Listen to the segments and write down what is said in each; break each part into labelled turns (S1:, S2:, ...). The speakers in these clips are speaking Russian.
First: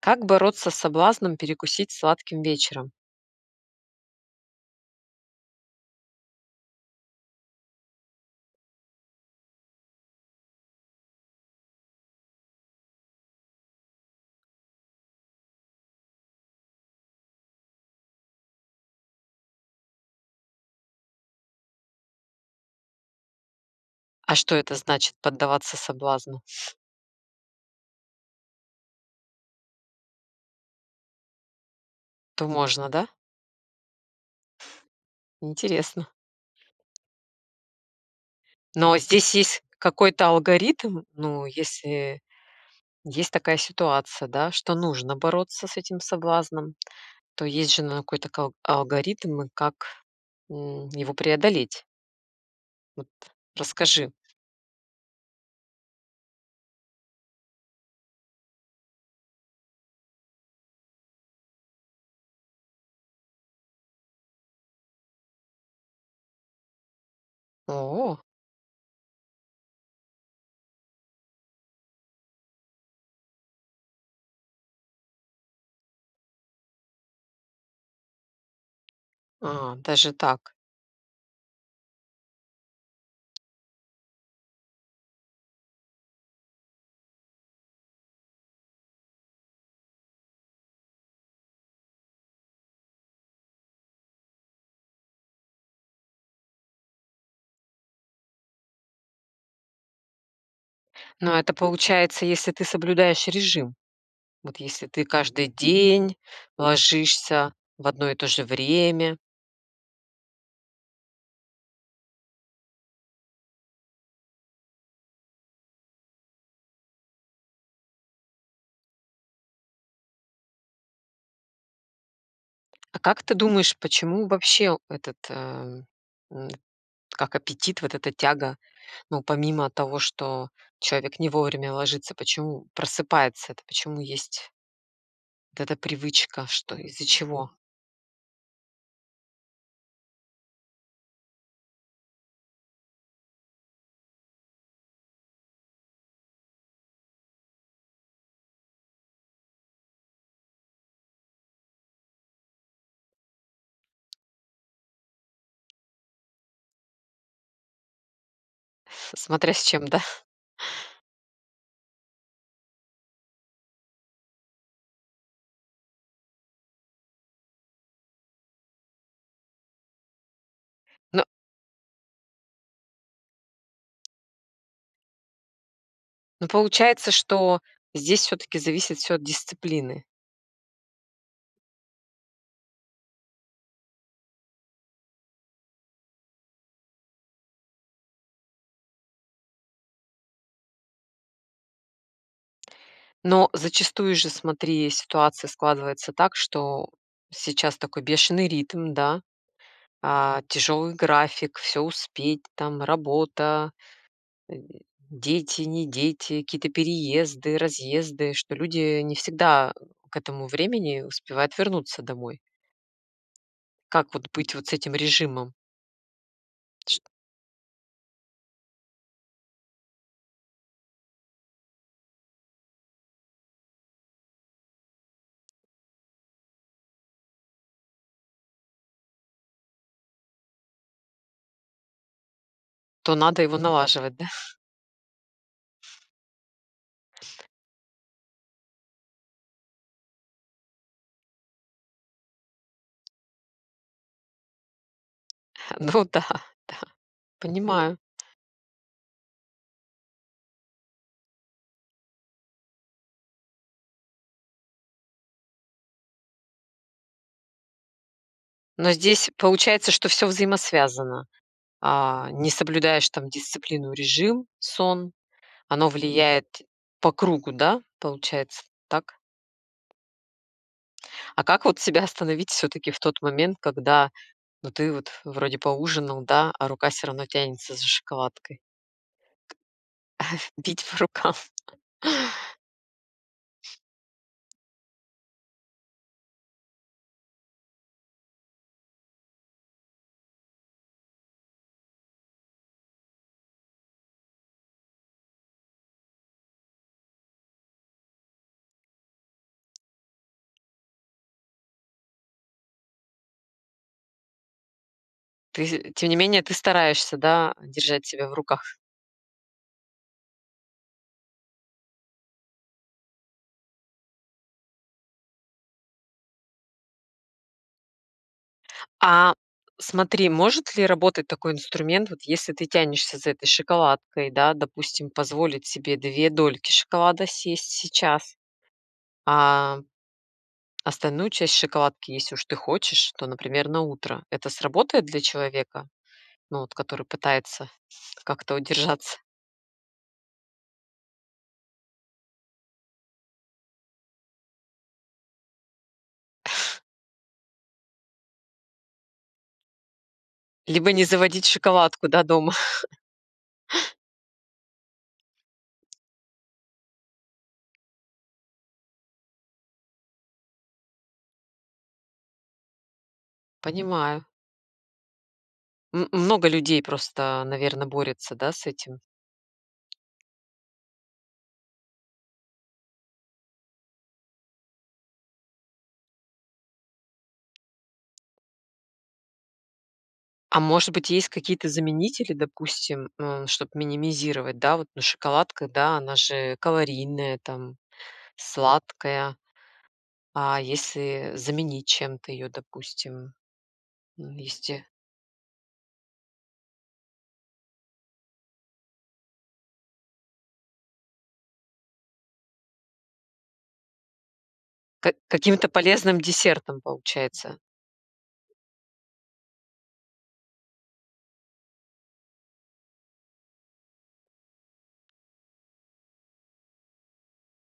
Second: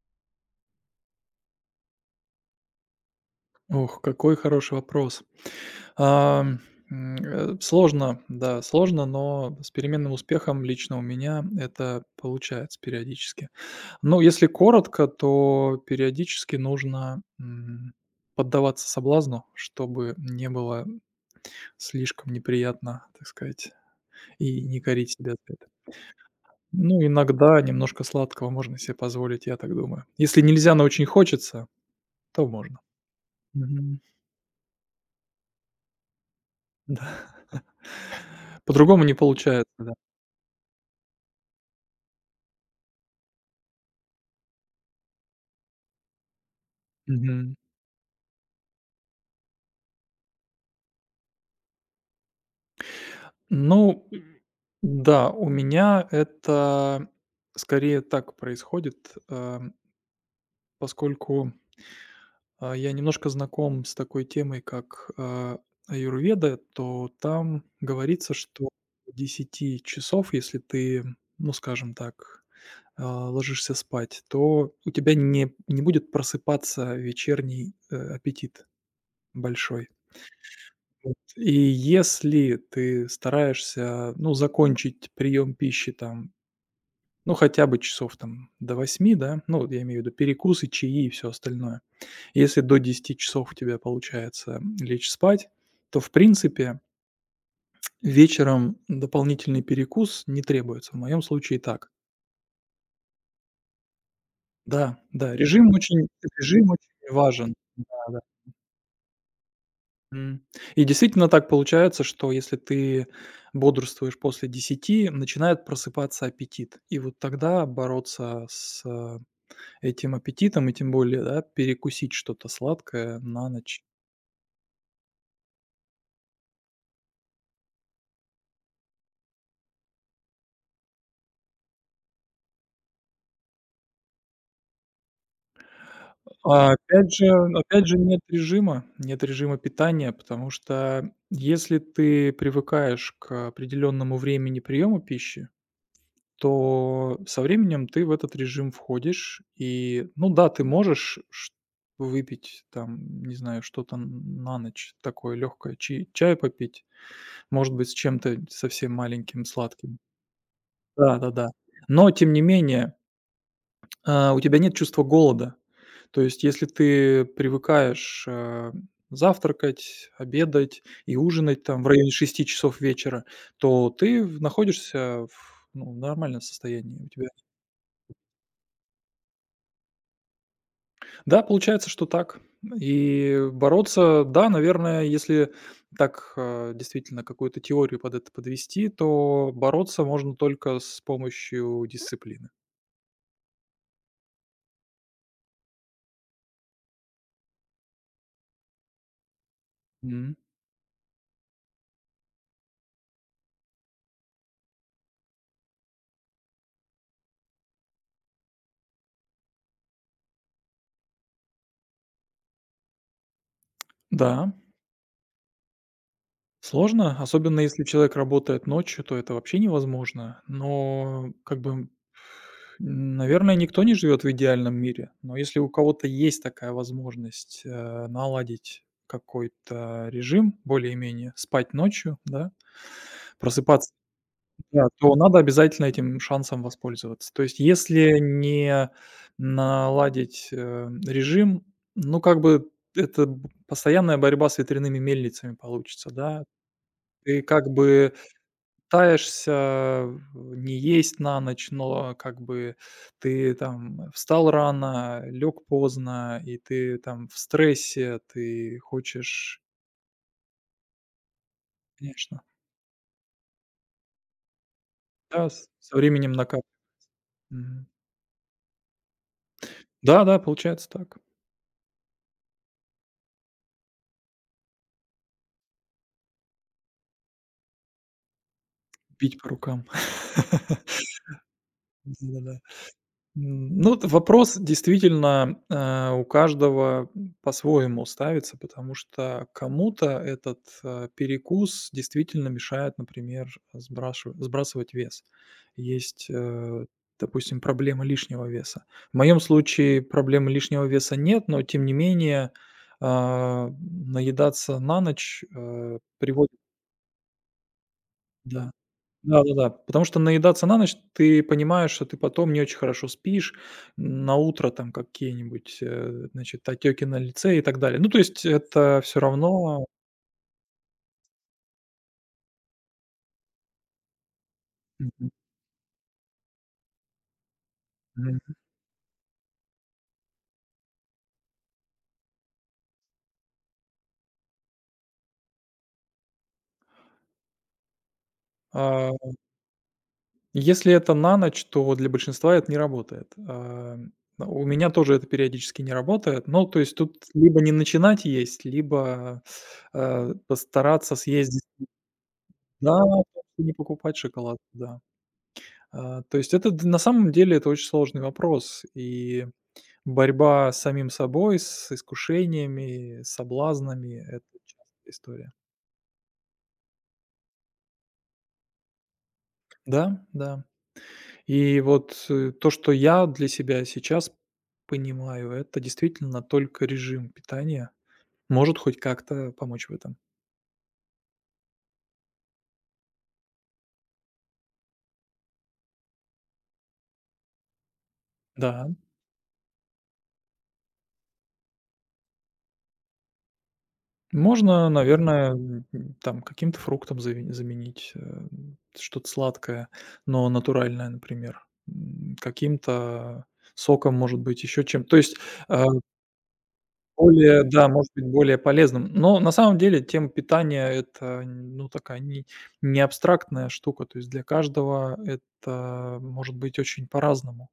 S1: Как бороться с соблазном перекусить сладким вечером?
S2: Ох, какой хороший вопрос. Ам, Сложно, да, сложно, но с переменным успехом лично у меня это получается периодически. Ну, если коротко, то периодически нужно поддаваться соблазну, чтобы не было слишком неприятно, так сказать,
S1: А что
S2: и
S1: это
S2: не корить
S1: значит
S2: себя за это.
S1: поддаваться соблазну?
S2: Ну, иногда немножко сладкого можно себе позволить, я так думаю. Если нельзя, но очень хочется,
S1: То
S2: то можно.
S1: можно, да? Интересно.
S2: Да.
S1: Но
S2: По-другому не
S1: здесь есть
S2: получается, да.
S1: какой-то алгоритм, если есть такая ситуация, да, что нужно бороться с этим соблазном, то
S2: Мгм.
S1: есть же наверно, какой-то алгоритм, и как его преодолеть. Вот
S2: Ну
S1: расскажи.
S2: да, у меня это скорее так происходит, поскольку, я немножко знаком с такой темой, как, аюрведа. То там
S1: О,
S2: говорится, что десяти часов, если ты, ну, скажем так, ложишься спать, то у тебя не будет просыпаться вечерний, аппетит большой.
S1: даже так.
S2: Вот. И если ты стараешься, ну, закончить прием пищи там, ну, хотя бы часов там до восьми, да, ну, вот я имею в виду перекусы, чаи и все остальное. Если до десяти часов у тебя получается лечь спать, то, в принципе, вечером дополнительный перекус не требуется. В моем
S1: Но это
S2: случае так.
S1: получается, если ты соблюдаешь режим. Вот если
S2: Да,
S1: ты
S2: да,
S1: каждый
S2: режим очень
S1: день
S2: режим очень
S1: ложишься
S2: важен.
S1: в
S2: Да,
S1: одно и
S2: да.
S1: то же время.
S2: М. И действительно так получается, что если ты бодрствуешь после десяти, начинает просыпаться аппетит. И вот тогда бороться с, этим аппетитом, и тем более, да, перекусить что-то
S1: А
S2: сладкое
S1: как ты
S2: на
S1: думаешь,
S2: ночь.
S1: почему вообще этот, м, как аппетит, вот эта тяга, ну, помимо того, что человек не вовремя ложится, почему просыпается это, почему есть вот эта привычка,
S2: А
S1: что из-за
S2: опять же
S1: чего?
S2: опять же, нет режима, нет режима питания, потому что если ты привыкаешь к определенному времени приема пищи, то со временем ты в этот режим входишь. И, ну да, ты можешь выпить там, не знаю, что-то на ночь такое легкое, чай, попить, может быть, с чем-то совсем маленьким,
S1: Смотря с чем,
S2: сладким.
S1: да?
S2: Да, да, да. Но, тем не менее, у тебя нет чувства голода. То есть, если ты привыкаешь завтракать, обедать и
S1: Но
S2: ужинать там в районе шести часов вечера, то ты находишься в ну, нормальном
S1: но
S2: состоянии. У
S1: получается,
S2: тебя.
S1: что здесь все таки зависит все от дисциплины.
S2: Да, получается, что так. И бороться, да, наверное, если так действительно какую-то теорию под это подвести, то бороться можно только с помощью дисциплины.
S1: Но зачастую же, смотри, ситуация складывается так, что сейчас такой бешеный ритм, да,
S2: М.
S1: а, тяжелый график, все успеть, там работа, э, дети, не дети, какие-то переезды, разъезды, что люди не всегда к этому времени успевают вернуться домой. Как вот
S2: Да,
S1: быть вот с этим режимом?
S2: сложно, особенно если человек работает ночью, то это вообще невозможно. Но как бы, наверное, никто не живет в идеальном мире. Но если у кого-то есть такая возможность, наладить какой-то режим более-менее, спать ночью, да,
S1: Что надо его
S2: просыпаться,
S1: налаживать, да?
S2: да, то надо обязательно этим шансом воспользоваться. То есть если не наладить, режим, ну, как бы это б постоянная борьба с ветряными мельницами
S1: Ну
S2: получится,
S1: да,
S2: да.
S1: да,
S2: Ты как
S1: понимаю.
S2: бы пытаешься не есть на ночь, но как бы ты там встал рано, лег поздно, и ты там в стрессе, ты
S1: Но здесь
S2: хочешь,
S1: получается, что все взаимосвязано. А,
S2: конечно,
S1: не соблюдаешь там дисциплину, режим, сон,
S2: да, с
S1: оно
S2: со временем
S1: влияет
S2: накап
S1: по кругу, да, получается, так?
S2: Да-да, получается так.
S1: А как вот себя остановить все таки в тот момент, когда, ну, ты вот вроде поужинал, да, а рука все равно тянется за шоколадкой?
S2: Бить по рукам.
S1: Бить по рукам.
S2: Да-да-да. Ну, т вопрос действительно, у каждого, по-своему ставится, потому что кому-то этот, перекус действительно мешает, например, сбрашу сбрасывать вес. Есть, допустим, проблема лишнего веса. В моем случае проблемы лишнего веса нет, но тем не менее, наедаться на ночь,
S1: Ты, тем не менее,
S2: приводит.
S1: ты стараешься, да, держать себя в руках.
S2: Да. Да-да-да, потому что наедаться на ночь, ты понимаешь, что ты потом не очень хорошо спишь, на утро там какие-нибудь, значит, отеки на лице и так далее. Ну, то есть это все
S1: А
S2: равно.
S1: смотри, может ли работать такой инструмент, вот если ты тянешься за этой шоколадкой, да, допустим,
S2: Мгм,
S1: позволить себе 2 дольки шоколада съесть сейчас,
S2: мгм.
S1: а, остальную часть шоколадки, если уж ты хочешь, то, например, на утро. Это сработает для человека, ну, вот, который пытается как-то
S2: А,
S1: удержаться?
S2: если это на ночь, то вот для большинства это не работает. У меня тоже это периодически не работает. Ну, то есть тут либо не начинать есть, либо,
S1: Либо не
S2: постараться
S1: заводить
S2: съездить.
S1: шоколадку, да, дома.
S2: Да, не покупать шоколад, да. То есть это д на самом деле это очень сложный вопрос, и борьба с самим собой, с искушениями, с соблазнами-
S1: Понимаю.
S2: это частая история.
S1: Много людей просто, наверное, борется, да, с этим.
S2: Да, да. И вот, то, что я для себя сейчас понимаю, это действительно только режим питания может хоть как-то помочь в этом.
S1: А может быть, есть какие-то заменители, допустим, чтобы минимизировать, да, вот ну, шоколадка, да, она же калорийная, там,
S2: Да.
S1: сладкая. А если заменить чем-то ее, допустим, м, если
S2: Можно, наверное, там каким-то фруктом зави заменить, что-то сладкое, но натуральное, например, каким-то соком, может быть, еще чем.
S1: Ка
S2: То есть,
S1: каким-то
S2: э,
S1: полезным десертом получается.
S2: более, да, может быть, более полезным. Но на самом деле тема питания- это, ну, такая не абстрактная штука. То есть для каждого это может быть очень по-разному.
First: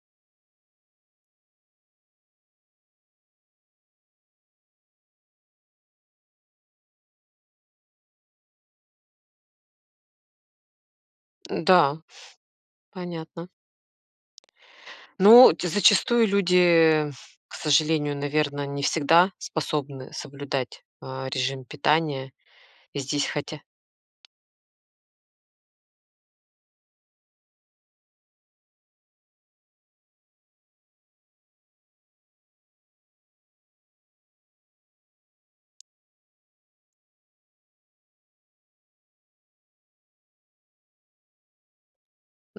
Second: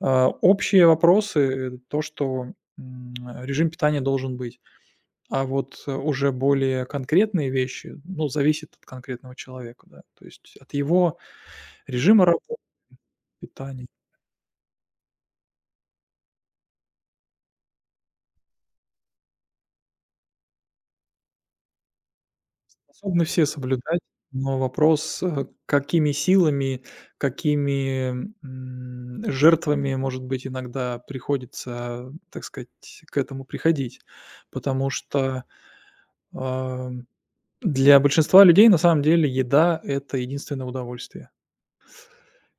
S2: Общие вопросы- это то, что, м, режим питания должен быть. А вот, уже более конкретные вещи, ну, зависит от конкретного человека, да. То есть от его
S1: Да,
S2: режима работы,
S1: понятно.
S2: питания.
S1: Ну, т зачастую люди, к сожалению, наверное, не всегда способны соблюдать, а, режим питания. И
S2: Способны
S1: здесь
S2: все
S1: хотя
S2: соблюдать, но вопрос, какими силами, какими, жертвами, может быть, иногда приходится, так сказать, к этому приходить. Потому что, ам, для большинства людей на самом деле еда- это единственное удовольствие,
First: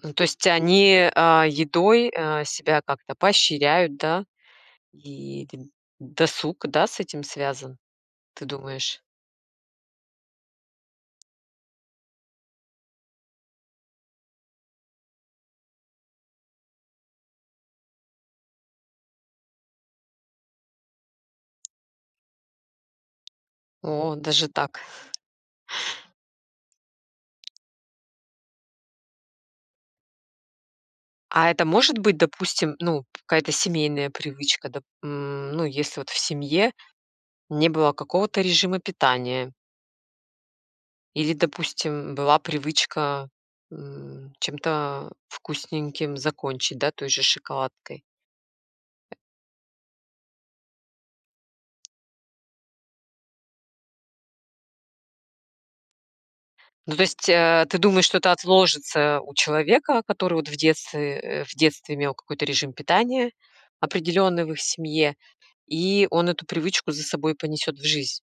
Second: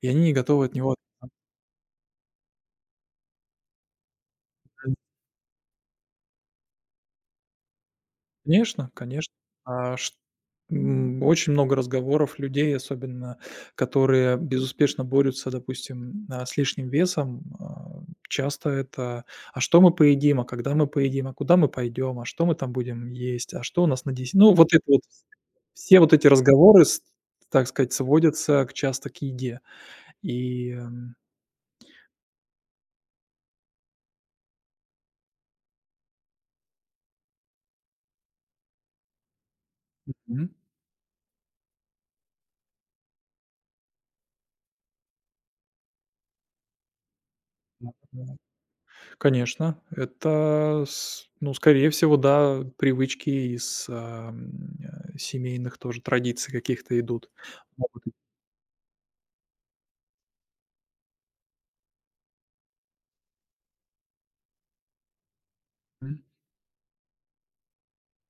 S2: и
S1: ну,
S2: они
S1: то
S2: не
S1: есть
S2: готовы от него.
S1: они, а, едой, а, себя как-то поощряют, да? И д досуг, да, с этим связан, ты
S2: Конечно,
S1: думаешь?
S2: конечно. А, шт очень много разговоров людей, особенно которые безуспешно борются, допустим, с лишним весом. Часто это: "А что мы поедим? А когда мы поедим? А куда мы пойдем? А что мы там будем есть? А что у нас на
S1: О,
S2: дес".
S1: даже
S2: Ну, вот
S1: так.
S2: это вот все вот эти разговоры, с так сказать, сводятся к часто к еде. И,
S1: А это может быть, допустим, ну, какая-то семейная привычка, ну, если вот в семье не было какого-то режима питания или, допустим, была привычка, чем-то вкусненьким закончить, да, той же шоколадкой.
S2: мгм. Конечно, это с ну, скорее всего, да, привычки из, семейных тоже традиций
S1: Ну,
S2: каких-то
S1: то есть,
S2: идут.
S1: ты думаешь,
S2: Могут идти.
S1: что это отложится у человека, который вот в детстве, в детстве имел какой-то режим питания определенный в их семье, и
S2: М.
S1: он эту привычку за собой понесет в жизнь.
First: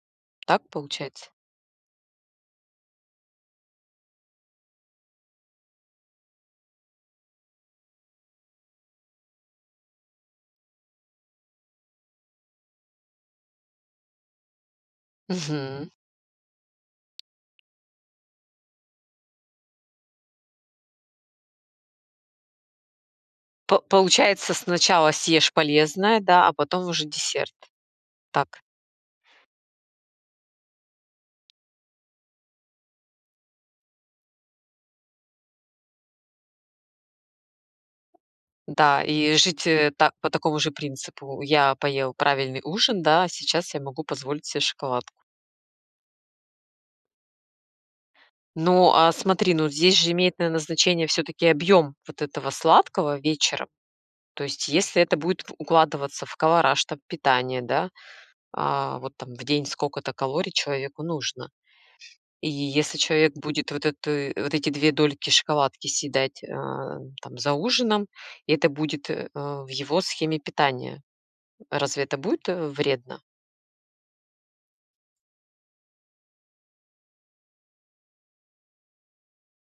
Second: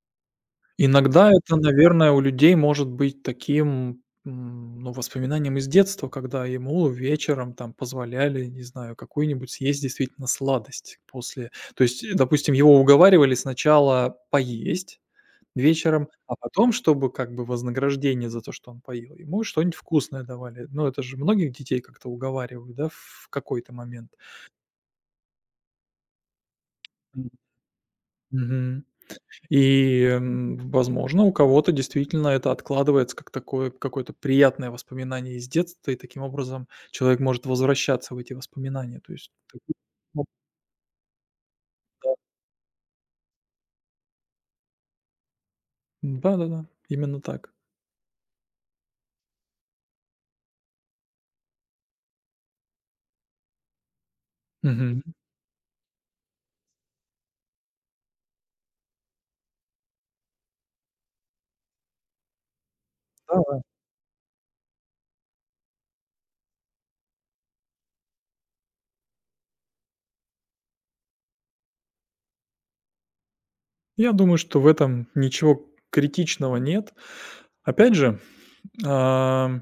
S1: Так получается?
S2: Иногда это, наверное, у людей может быть таким, ну, воспоминанием из детства, когда ему вечером там позволяли, не знаю, какую-нибудь съесть действительно сладость после. То есть, допустим, его уговаривали сначала поесть,
S1: Мгм.
S2: вечером, а потом, чтобы как бы вознаграждение за то, что он поел, ему что-нибудь вкусное давали. Ну, это же многих детей как-то уговаривают, да, в какой-то
S1: По
S2: момент.
S1: получается, сначала съешь полезное, да, а потом уже
S2: М.
S1: десерт. Так.
S2: Мгм. И, возможно, у кого-то действительно это откладывается как такое какое-то приятное воспоминание из детства, и таким образом человек может возвращаться в эти
S1: Да,
S2: воспоминания. То есть
S1: и
S2: как
S1: жить,
S2: бы.
S1: э, та
S2: Ну
S1: по такому же принципу. Я
S2: да.
S1: поел правильный ужин, да, а сейчас я могу позволить себе шоколадку.
S2: Да-да-да, именно так.
S1: Ну, а смотри, ну здесь же имеет, наверно, значение все таки объем вот этого сладкого вечером. То есть
S2: Мгм.
S1: если это будет в укладываться в колораж там питания, да, а, вот там в день сколько-то калорий человеку нужно. И если человек
S2: Да-да.
S1: будет вот эту вот эти 2 дольки шоколадки съедать, там за ужином, и это будет, в его схеме питания, разве это будет, вредно?
S2: Я думаю, что в этом ничего критичного нет. Опять же, а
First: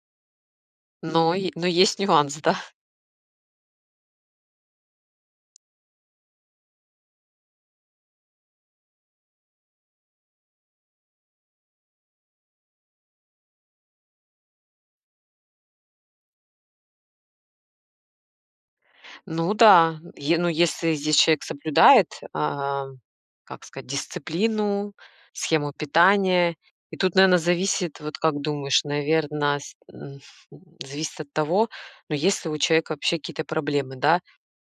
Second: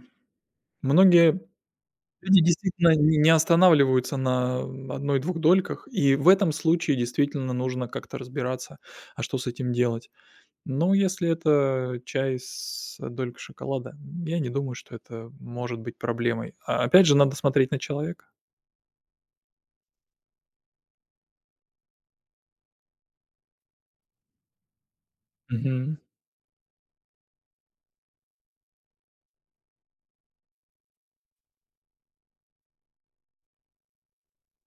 S2: многие
S1: Но есть нюанс,
S2: люди
S1: да.
S2: действительно не останавливаются на одной двух дольках, и в этом случае действительно нужно как-то разбираться, а что с этим делать. Но если это чай с долькой шоколада, я не думаю, что это может быть проблемой. Опять же, надо смотреть на человека.
S1: Ну да, е ну, если здесь человек соблюдает, а, как сказать, дисциплину, схему
S2: Мгм.
S1: питания. И тут, наверное, зависит, вот как думаешь, наверное, зависит от того. Но если у человека вообще какие-то проблемы, да.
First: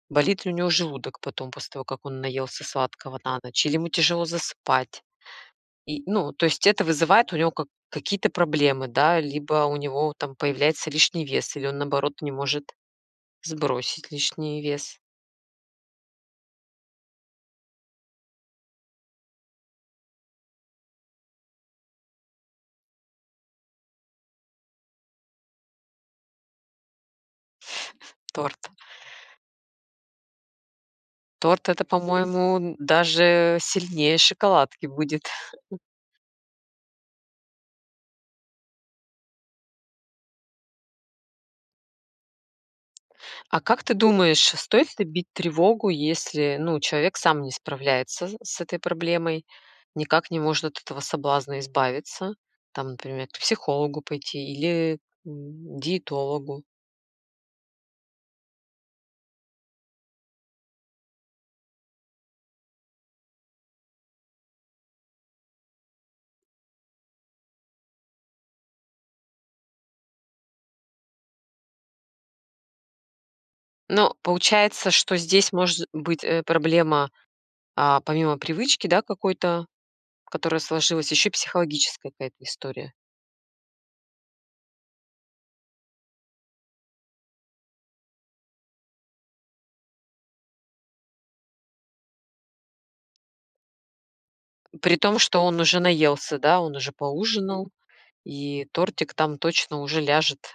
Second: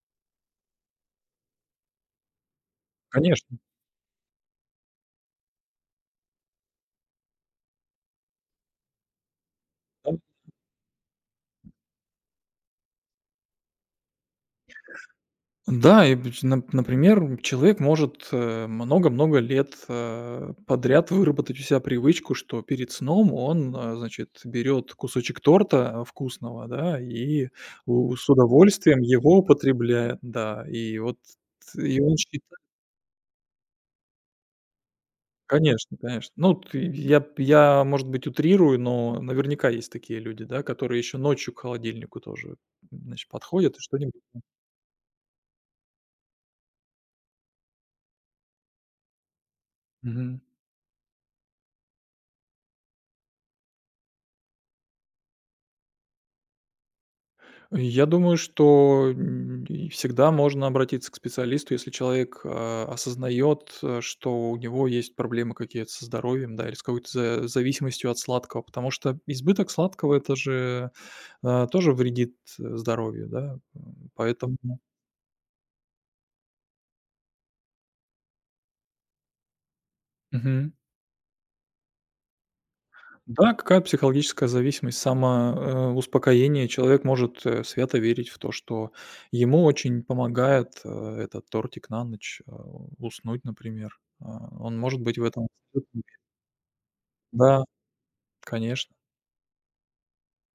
S1: Болит ли у него желудок потом после того, как он наелся сладкого на
S2: Конечно.
S1: ночь, или ему тяжело засыпать. И, ну, то есть это вызывает у него как какие-то проблемы, да, либо у
S2: Да.
S1: него там появляется лишний вес, или он, наоборот, не может сбросить лишний вес
S2: Да, и быч нап например, человек может, много-много лет, подряд выработать у себя привычку, что перед сном он, значит, берет кусочек торта, вкусного, да, и у с
S1: торта.
S2: удовольствием его употребляет, да. И вот,
S1: Торт — это,
S2: и он считает.
S1: по-моему, даже сильнее шоколадки будет.
S2: Конечно, конечно. Ну, т я, может быть, утрирую, но наверняка есть такие люди, да, которые еще ночью к холодильнику тоже, значит,
S1: А
S2: подходят и
S1: как ты
S2: что-нибудь.
S1: думаешь, стоит ли бить тревогу, если, ну, человек сам не справляется с этой проблемой, никак не
S2: Мгм.
S1: может от этого соблазна избавиться? Там, например, к психологу пойти или, диетологу.
S2: Я думаю, что, и всегда можно обратиться к специалисту, если человек, осознаёт, что у него есть проблемы какие-то со здоровьем, да, или с какой-то за зависимостью от сладкого. Потому что избыток сладкого- это же, тоже вредит, здоровью, да,
S1: Но
S2: поэтому.
S1: получается, что здесь может быть, проблема, а, помимо привычки, да, какой-то, которая
S2: Мгм.
S1: сложилась, еще психологическая какая-то история.
S2: Да, какая психологическая зависимость, самоуспокоение. Человек может, свято верить в то, что ему очень помогает, этот тортик на ночь, уснуть, например. Он
S1: При
S2: может быть
S1: том,
S2: в
S1: что
S2: этом
S1: он уже
S2: абсолютно уверен.
S1: наелся, да, он уже
S2: Да,
S1: поужинал, и
S2: конечно.
S1: тортик там точно уже ляжет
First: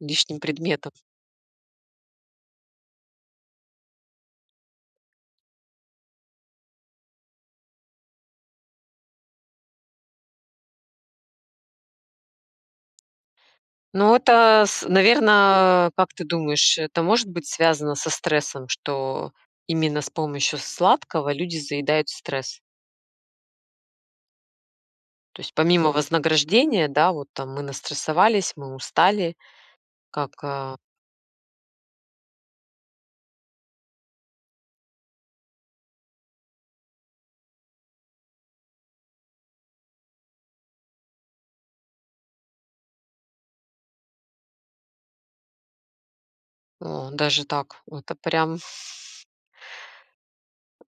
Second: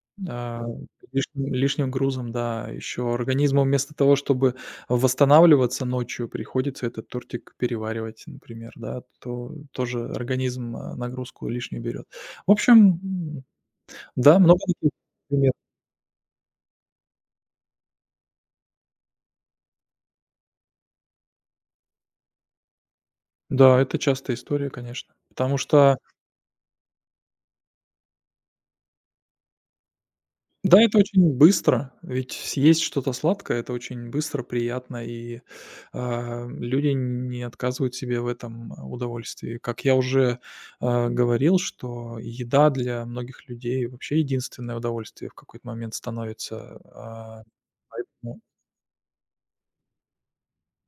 S1: лишним
S2: А,
S1: предметом.
S2: лишним грузом, да. Еще организму, вместо того, чтобы восстанавливаться ночью, приходится этот тортик переваривать, например, да. То тоже организм, нагрузку лишнюю берет. В общем,
S1: Но
S2: да, много
S1: это,
S2: таких
S1: наверное,
S2: примеров.
S1: как ты думаешь, это может быть связано со стрессом, что именно с помощью сладкого люди заедают стресс?
S2: Да, это частая история, конечно.
S1: То есть
S2: Потому
S1: помимо
S2: что,
S1: вознаграждения, да, вот там мы настрессовались, мы устали, как, а,
S2: да, это очень быстро, ведь съесть что-то сладкое- это очень быстро, приятно, и, люди не отказывают себе в этом удовольствии. Как я уже, говорил, что еда для многих людей вообще единственное удовольствие в какой-то момент становится,
S1: о, даже так. Это
S2: поэтому
S1: прям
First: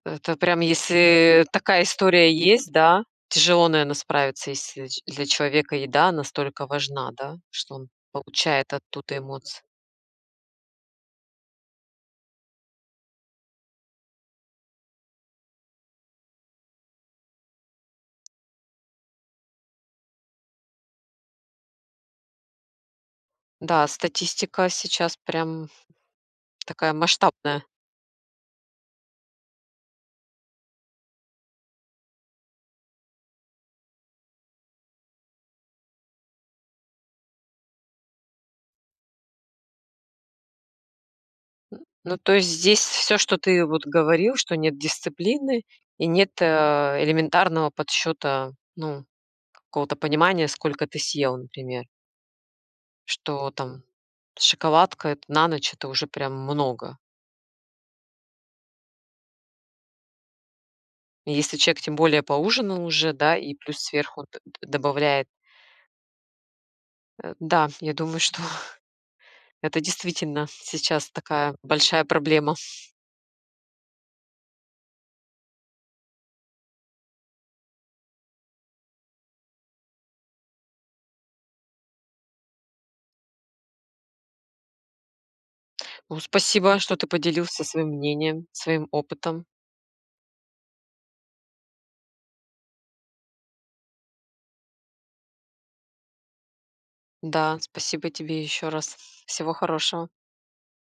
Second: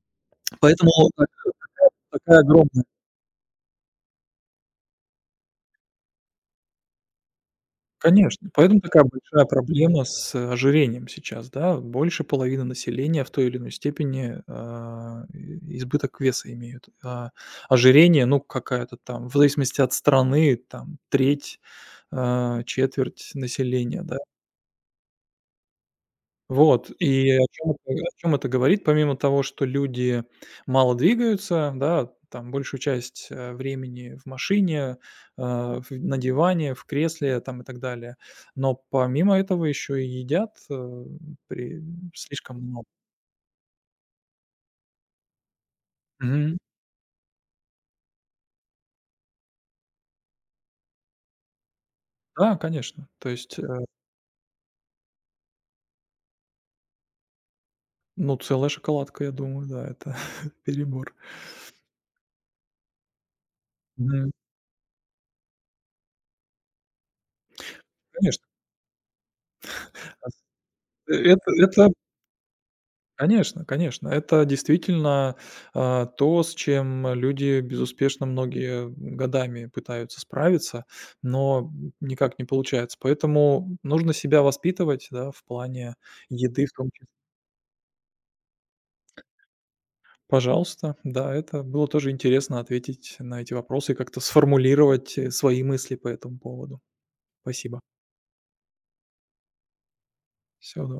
S1: это прям,
S2: поэтому так
S1: если такая история
S2: такая
S1: есть,
S2: огромная
S1: да, тяжело, наверно, справиться, если ч для человека еда настолько важна, да, что он
S2: Конечно,
S1: получает
S2: поэтому такая
S1: оттуда
S2: большая
S1: эмоции.
S2: проблема с ожирением сейчас, да. Больше половины населения в той или иной степени, и избыток веса имеют. Ожирение, ну, какая-то там, в зависимости от страны, там треть, четверть
S1: Да,
S2: населения, да.
S1: статистика сейчас прям
S2: Вот,
S1: такая
S2: и о
S1: масштабная.
S2: чем это о чём это говорит, помимо того, что люди мало двигаются, да, там большую часть, времени в машине, в на диване, в кресле там и так далее. Но помимо этого еще и едят, при
S1: Ну, то есть
S2: слишком
S1: здесь
S2: много.
S1: все, что ты вот говорил, что нет дисциплины и нет,
S2: Мгм.
S1: элементарного подсчета, ну, какого-то понимания, сколько ты съел, например.
S2: Да, конечно. То
S1: Что
S2: есть,
S1: там шоколадка — это на ночь, это уже прям много.
S2: ну, целая шоколадка, я думаю, да, это перебор.
S1: Если человек тем более поужинал уже, да, и плюс сверху
S2: Мгм.
S1: д д добавляет. Да, я думаю, что
S2: Конечно.
S1: это действительно сейчас
S2: Э, это
S1: такая
S2: это
S1: большая проблема.
S2: Конечно, конечно. Это действительно, то, с чем люди безуспешно многие годами пытаются справиться, но никак не получается. Поэтому нужно себя воспитывать, да, в плане
S1: Ну,
S2: еды в
S1: спасибо,
S2: том
S1: что
S2: числе.
S1: ты поделился своим мнением, своим опытом.
S2: Пожалуйста, да, это было тоже интересно ответить на эти вопросы и как-то сформулировать, свои мысли по этому поводу.
S1: Да,
S2: Спасибо.
S1: спасибо тебе еще раз. Всего хорошего.
S2: Всего доброго.